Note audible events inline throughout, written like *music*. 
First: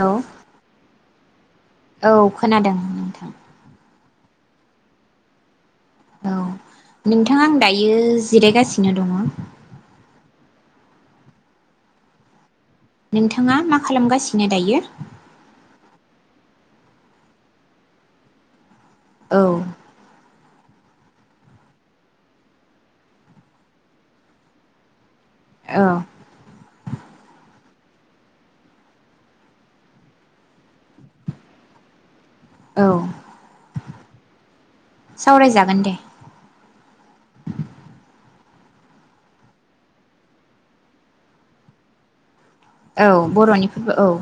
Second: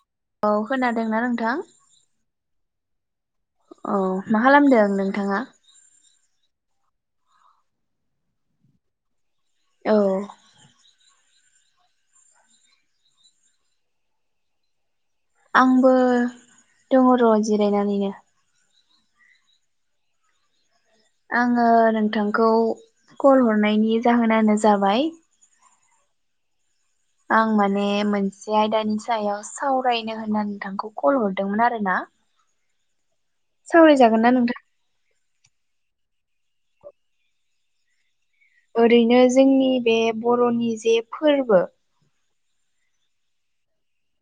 Hello औ खोनादोंना नोंथां औ खोनादों। नोंथां औ मा खालामदों नोंथाङा? औ नोंथां आं दायो जिरायगासिनो दङ। औ नोंथाङा मा खालामगासिनो दायो? आंबो दङ र' जिरायनानैनो। औ आङो नोंथांखौ कल हरनायनि जाहोनानो जाबाय- औ आं माने मोनसे आयदानि सायाव सावरायनो होननानै नोंथांखौ कल हरदोंमोन आरो ना। औ सावराय जागोन ना नोंथां? सावरायजागोन दे। ओरैनो जोंनि बे बर'नि जे फोरबो औ बर'नि फोरबो औ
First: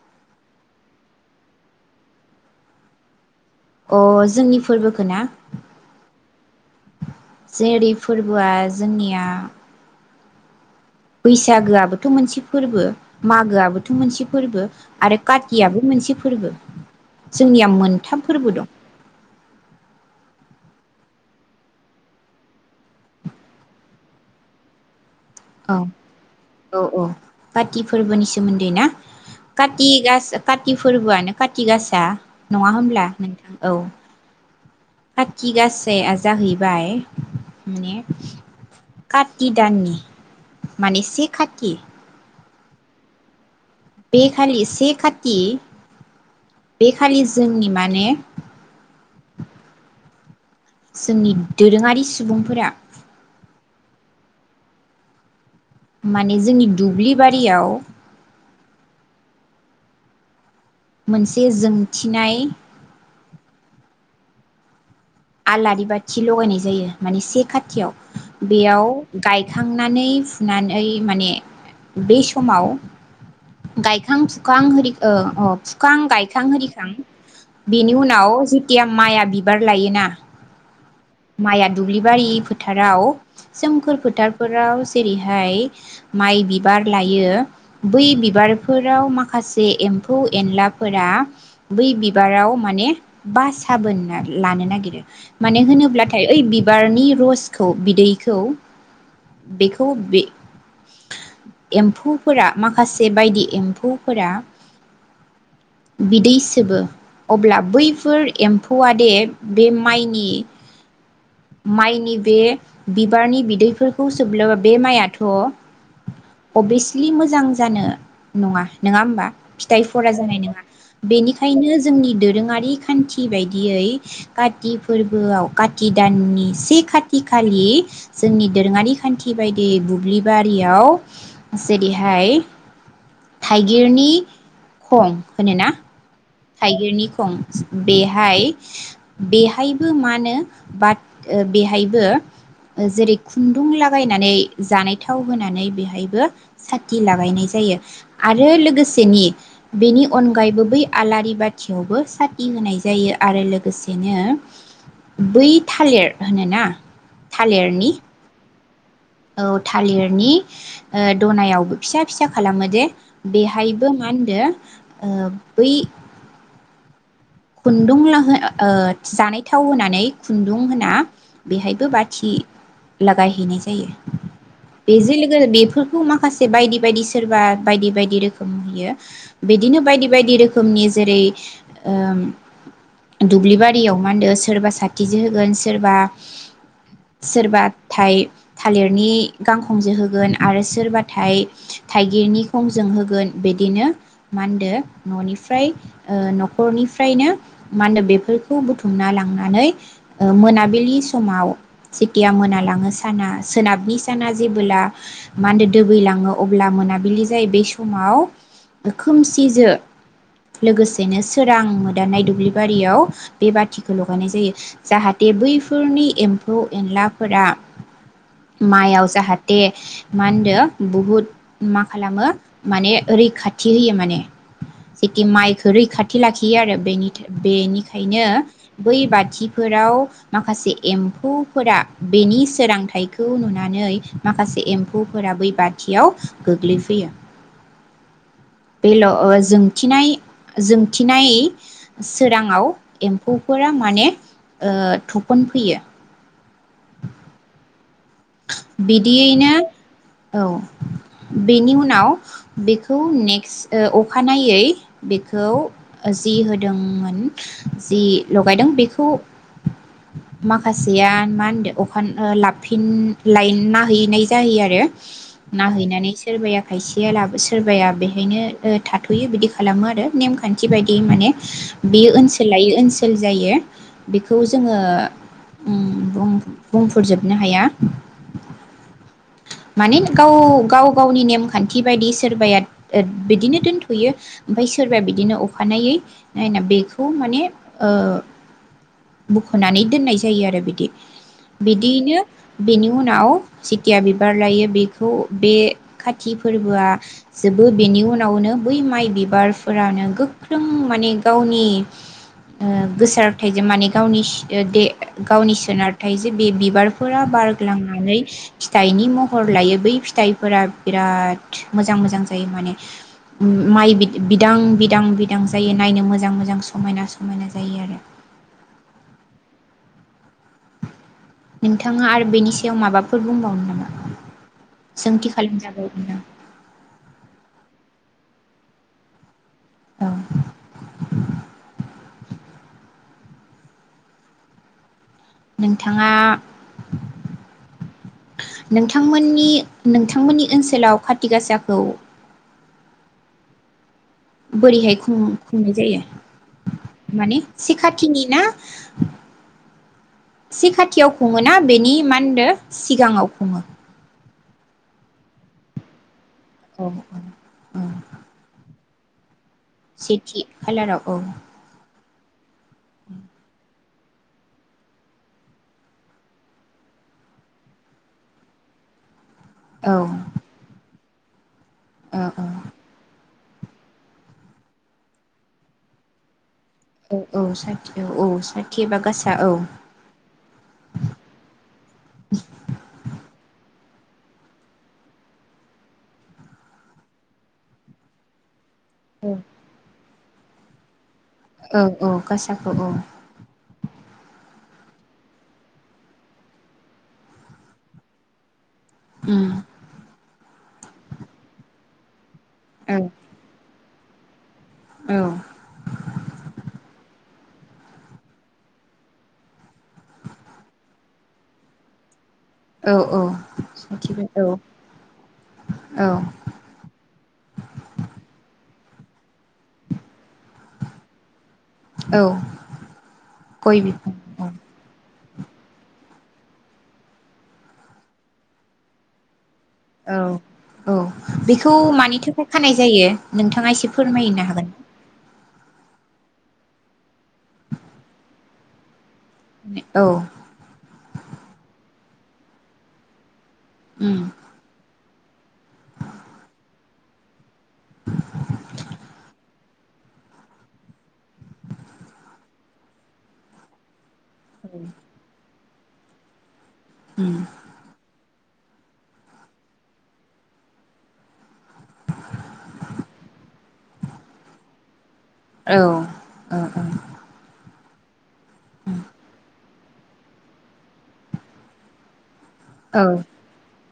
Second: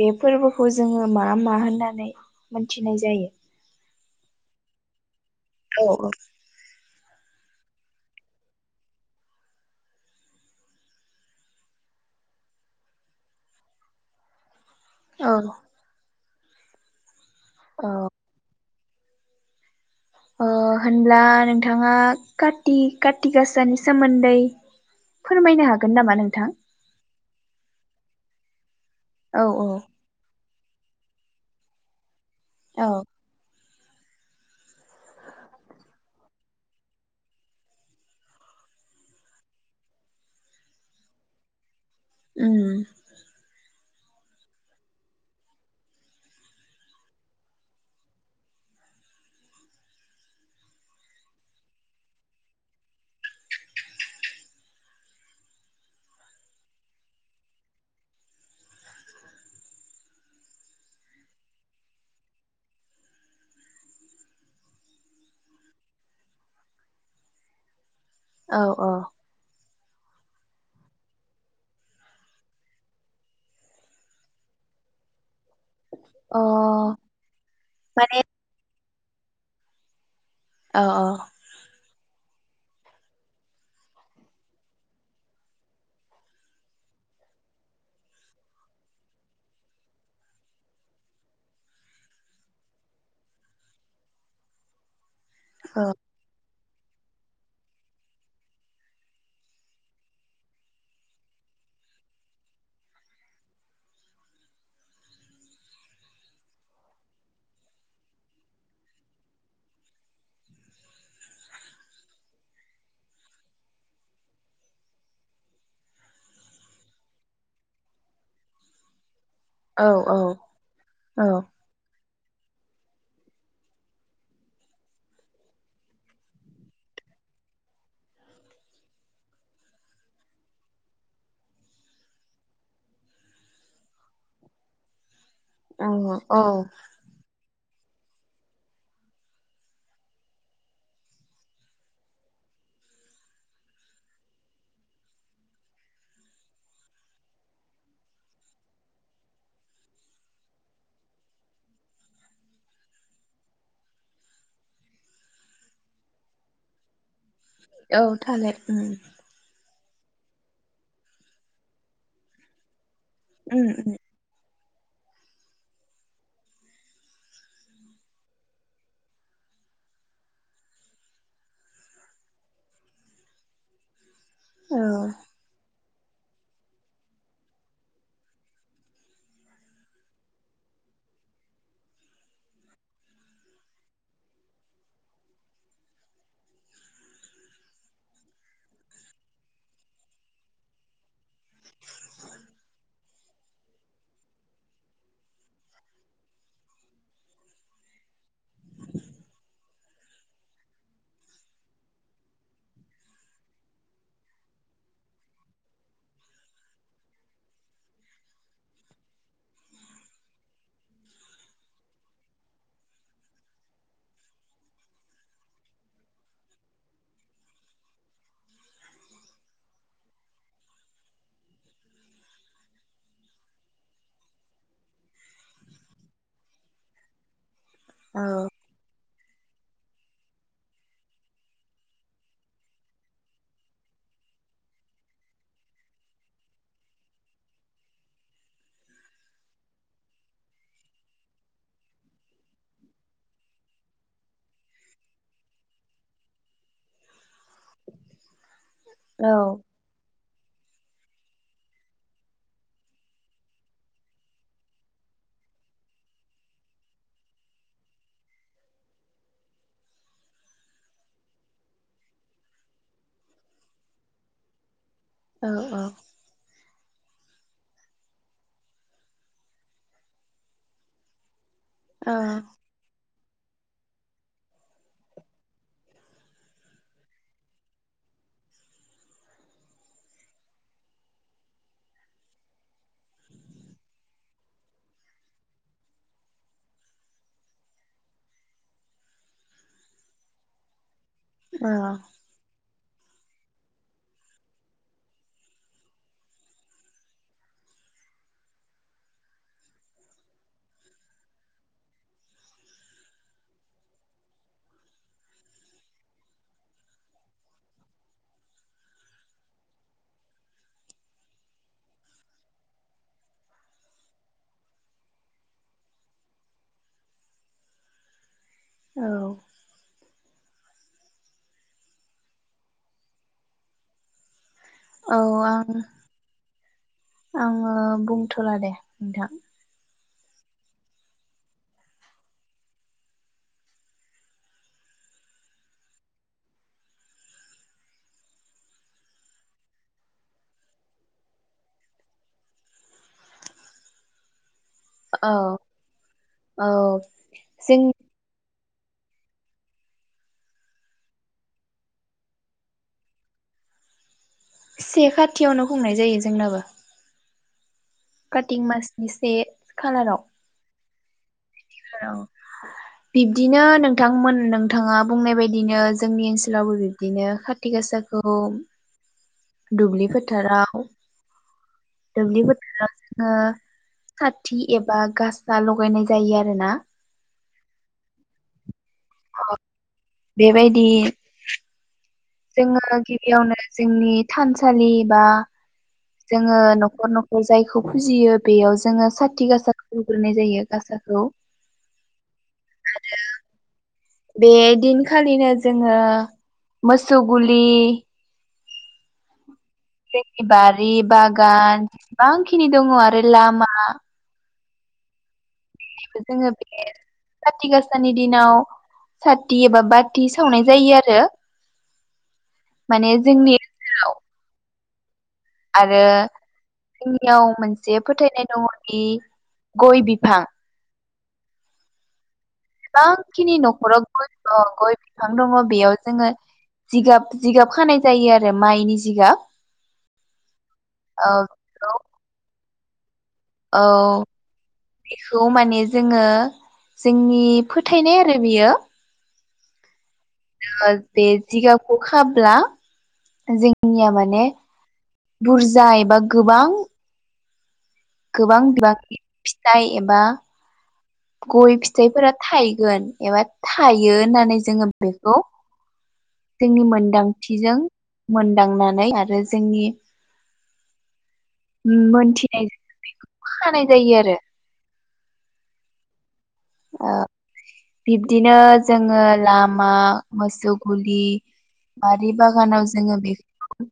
बे फोरबोखौ जोङो मा मा होननानै मोनथिनाय जायो? अ जोंनि फोरबोखो ना? औ औ जेरै-फोरबोआ जोंनिया बैसागोआबोथ' मोनसे फोरबो, मागोआबोथ' मोनसे फोरबो आरो औ खाथियाबो मोनसे फोरबो। जोंनिया औ मोनथाम फोरबो दं। ओ होनब्ला नोंथाङा खाथि-खाथिगाासानि सोमोन्दै फोरमायनो औ हागोन नामा नोंथां? औ औ खाथि फोरबोनि सोमोन्दै ना? औ औ खाथि गासा खाथि फोरबोआनो खाथिगासा नङा औ होमब्ला नोंथां? औ खाथिगासाया जाहैबाय माने खाथि दाननि माने से खाथि उम बेखालि से खाथि बेखालि जोंनि माने जोंनि दोरोङारि सुबुंफोरा माने जोंनि दुब्लि बारियाव मोनसे जोंथिनाय आलारि बाथि लगायनाय जायो। माने से खाथियाव औ बेयाव औ गायखां नानै फुनानै माने बे समाव गायखां फुखां ओ अ फुखां-गायखां-आरिखां बेनि माने उनाव जि थिया माइआ बिबार लायोना। औ औ माइआ दुब्लिबारि फोथाराव सोमखोर फोथारफोराव जेरैहाय माइ बिबार लायो बै बिबारफोराव माखासे एम्फौ एनलाफोरा बै बिबाराव माने बा साबोनना लानो नागिरो। माने औ होनोब्लाथाय ओइ बि बारनि रसखौ बिदैखौ बेखौ बे एम्फौफोरा माखासे बायदि एम्फौफोरा बिदै सोबो अब्ला बैफोर एम्फौआ दे बे माइनि माइनि बे बिबारनि बिदैफोरखौ सोबलबा बे माइआथ' अबिसलि मोजां जानो नङा नङा होमबा फिथाइ औ फरा औ जानाय नङा औ बेनिखायनो जोंनि दोरोङारि खान्थि बायदियै खा ति फोरबोआव खाति दाननि से खाथि खालि जोंनि दोरोङारि खान्थि बायदियै बुब्लिबारियाव जेरैहाय थाइगिरनि खं होनो ना। औ औ थाइगिरनि खं। बेहाय बेहायबो मा नो बाद ओ बेहायबो ओ जेरै- खुन्दुं लागायनानै जानायथाव होनानै बेहायबो साथि लागायनाय जायो आरो लोगोसेनि बेनि अनगायैबो बै आलारि बाथियावबो साथि होनाय जायो आरो लोगोसेनो बै थालिर होनोना। थालिरनि औ थालेर। उम। औ थालिरनि ओ दनायावबो फिसा-फिसा खालामो दे। उम बेहायबो उम मा होनदो आ बै। खुन्दुं *unintelligible* ओ जानाय थाव होनानै खुन्दुं होना बेहायबो बाथि लागायहैनाय जायो। औ बे जि लोगोल बेफोर खौ माखासे बायदि-बायदि सोरबा बायदि-बायदि रोखोम होयो बिदिनो बायदि-बायदि रोखोमनि जेरै- ओम दुब्लि बारियाव मा होनदो सोरबा साथिजों होगोन सोरबा सोरबा थाय थालिरनि गांखंजों होगोन आरो सोरबाथाय थाइगिरनि खंजों होगोन बिदिनो मा होनदो न'निफ्राय न'खरनि फ्रायनो माहोनदो बेफोरखौ बुथुमना लांनानै ओ मोनाबिलि समाव जेथिया मोनालाङो साना सोनाबनि साना जेबोब्ला मा होनदो दोबैलाङो अब्ला मोनाबिलि जायो बे समाव खोमसिजो लोगोसेनो सोरां मो दानाय दुब्लि बारियाव बे बाथिखौ लगायनाय जायो जाहाथे बैफोरनि एम्फौ एनलाफोरा माइयाव जाहाथे मा होनदो बुहुद मा खालामो माने रैखाथि होयो माने जेखि माइखो रैखाथि लाखियो आरो। बेनि थो बेनि औ खायनो बै बाद थिफोराव माखासे एम्फौफोरा बेनि सोरांथाइखौ नुनानै माखासे एम्फौफोरा बै बाथियाव गोग्लैफैयो बेल' ओ जोंथिनाय-जोंथिनाय। सोराङाव एम्फौफोरा माने ओ थुफनफैयो। औ बिदियैनो। औ बेनि उनाव बेखौ नेक्स ओ अखानायै बेखौ ओ जि होदोंमोन जि लगायदों बेखौ माखासेया मा होनदो अखान ओ लाफिन लायना हैनाय जायो आरो। औ नाहैनानै सोरबाया खायसेया लाबो सोरबाया बेहायनो ओ थाथ'यो बिदि खालामो आरो नेमखान्थि बायदियै माने औ बेयो ओनसोल लायो ओनसोल। जायो बेखौ जोङो ओ बुंफोरजोबनो हाया माने गाव गाव गावनि नेमखान्थि बायदि सोरबाया बिदिनो दोनथयो ओमफ्राय सोरबाया बिदिनो अखानायै नायना बेखौ माने ओ बखनानै दोननाय जायो आरो बिदि बिदियैनो बिनि उनाव सिथिया बिबार लायो बेखौ बे खाथि फोरबोआ जोबो बेनि उनावनो बै माइ बिबारफोरानो गोख्रों माने गावनि ओ गोसारथायजों माने गावनि गावनि सोनारथायजों बे बिबारफोरा बार लांनानै फिथाइनि महर लायो बै फिथाइफोरा बिराद मोजां मोजां जायो माने माइ बिदां बिदां बिदां जायो नायनो मोजां मोजां समायना समायना जायो आरो औ नोंथाङा आरो बेनि सायाव माबाफोर बुंबावनो नामा? औ सोंथि आं खालामजाबावगोनदां आङो बुं थला दे नोंथां औ नोंथाङा *inaudible* नोंथांमोननि नोंथांमोननि ओनसोलाव खाथि गासाखौ बोरैहाय खुं औ खुंनाय जायो औ माने से जों खाथिनि ना? *inaudible* से खाथियाव खुङोना बेनि मा होनदों सिगाङाव खुङो से खाथियावनो हमनाय जायो अ औ ओं काति मासनि से खालाराव सेथि खालाराव औ औ बिब्दिनो नों नोंथांमोन नोंथाङा बुंनाय बायदिनो जोंनि ओनसोलावबो बिब्दिनो काति गासाखौ औ दुब्लि फोथाराव औ दुब्लि औ फोथाराव साथि एबा गासा लगायनाय जायो आरो *unintelligible* औ औ साखि औ औ साखि बेबायदि जोङो गिबिआवनो जोंनि थानसालि बा जोङो नखर नखर जायखौ फुजियो बेयाव ज' जोङो साथि गासाखौ नाय जायो गासाखौ औ औ गसाखौ औ बे दिनखालिनो जोङो मोसौ गुलि ओम *unintelligible* बारि बागान बांखिनि दङ औ आरो लामा औ जोङो बे साथि गासानि दिनाव साथि एबा बाथि सावनाय जायो आरो औ माने औ जोंनि ओनसोलाव सखिबाय औ आरो औ जोंनियाव मोनसे फोथायनाय दङ। दि गय बिफा औ बां खिनि नखराव बिफां गय औ दं गय बि बिफां दङ बेयाव जोङो जिगाब जिगाब खानाय जायो आरो माइनि जिगाब औ औ बेखौ मानि थोखाय खानाय जायो? नोंथाङा एसे फोरमायहैनो हागोन खौ माने जोङो जोंनि फोथायनाय आरो बियो औ बे जिगाबखौ खाब्ला जोंनिया उम माने बुरजा एबा गोबां गोबां बिबांनि फिथाइ एबा गय फिथाइफोरा थायगोन एबा थाइ यो होननानै जोङो बेखौ जोंनि उम मोनदांथिजों मोनदांनानै आरो जोंनि मोनथिनाय *unintelligible* बेखौ खानाय जायो आरो औ ओ ओ बिब बिदिनो जोङो लाब मा मोसौ गुलि माद बारि बागानाव औ जोङो बेख *unintelligible*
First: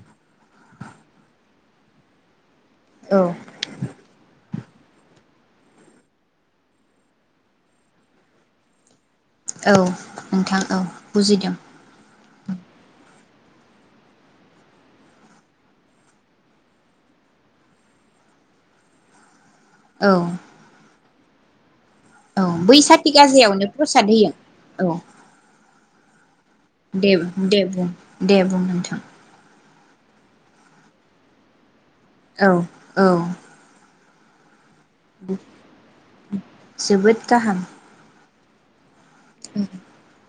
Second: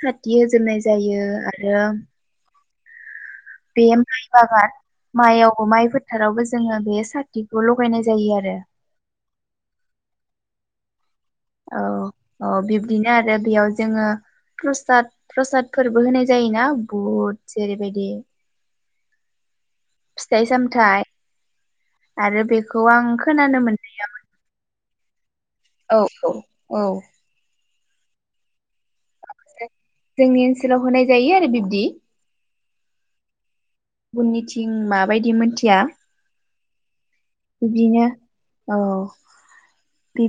साथि होजेननाय जायो आरो औ बे माइ बागान माइयाव माइ फोथारावबो जोङो बे साथिखौ लगायनाय जायो आरो औ नोंथां औ बुजिदों अ बिब्दिनो आरो बेयाव जोङो प्रसाद प्रसादफोरबो होनाय जायोना बुहुद जेरैबायदि औ फिथाइ सामथाइ आरो औ बै बेखौ आं साथि खोनानो गाजियावनो मोनदों प्रसाद होयो? औ । औ औ औ देब दे बुं । दे बुं नोंथां । जोंनि ओनसोलाव होनाय जायो आरो बिब्दि । औ औ । बुनिथि दिं माबायदि मिथिया जोबोद बिब्दिनो औ । ओं ।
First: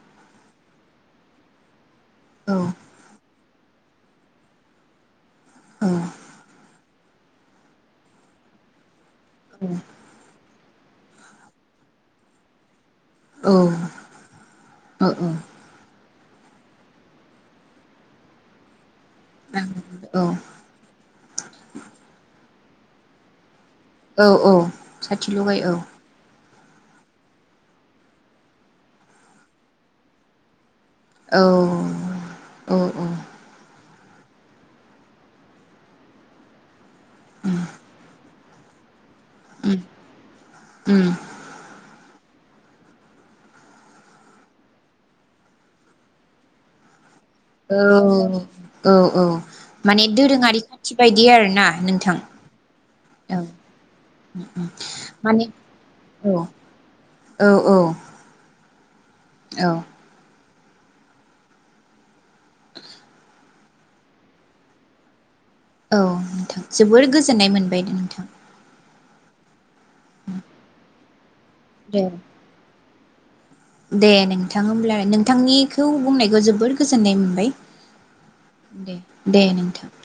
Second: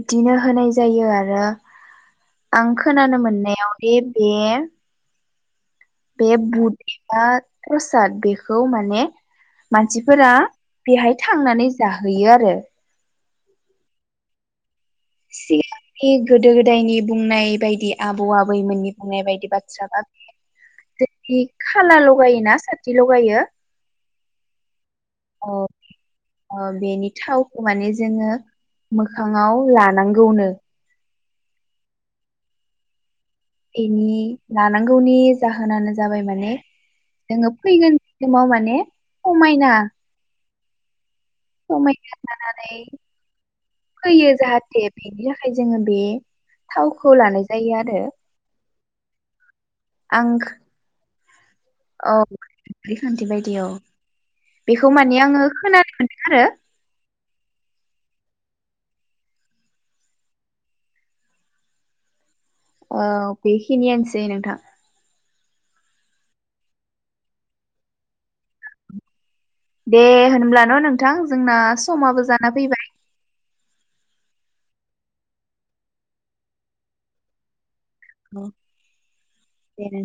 बिदिनो होनाय जायो आरो औ आं खोनानो मोननाय बेयाव दे बे औ बे बुद प्रसाद बेखौ माने मानसिफोरा बेहाय थांनानै जाहैयो आरो । औ । औ औ । बे गोदो गोदायनि बुंनाय बायदि आबौ आबैमोननि बुंनाय बायदि बाथ्राबा औ बे दि खाला लगायोना सा थि लगायो औ औ । साथि लगाय औ । बेनि थावखौ माने जोङो मोखाङाव लानांगौनो । औ औ औ । एनि लानांगौनि जाहोनानो जाबाय माने जोंङो फैगोन माव माने समायना ओम । समायना जानानै फैयो जाहाथे बेनि थाखाय जोङो बे थावखौ खौ लानाय जायो आरो । औ औ औ । माने दोरोङारि खान्थि बायदि गियान औ रिखान्थि बायदि औ बेखौ माने आङो खोनानो मोनदों औ आरो। औ औ औ औ बेखिनियानोसै नोंथां। औ नोंथां जोबोर गोजोननाय मोनबाय दे नोंथां। दे होनब्ला न' नों थां जोंना समाबो जाना फैबाय। दे नोंथां होमब्ला नोंथांनिखौ बुंनायखौ जोबोर गोजोननाय मोनबाय। दे दे नोंथां।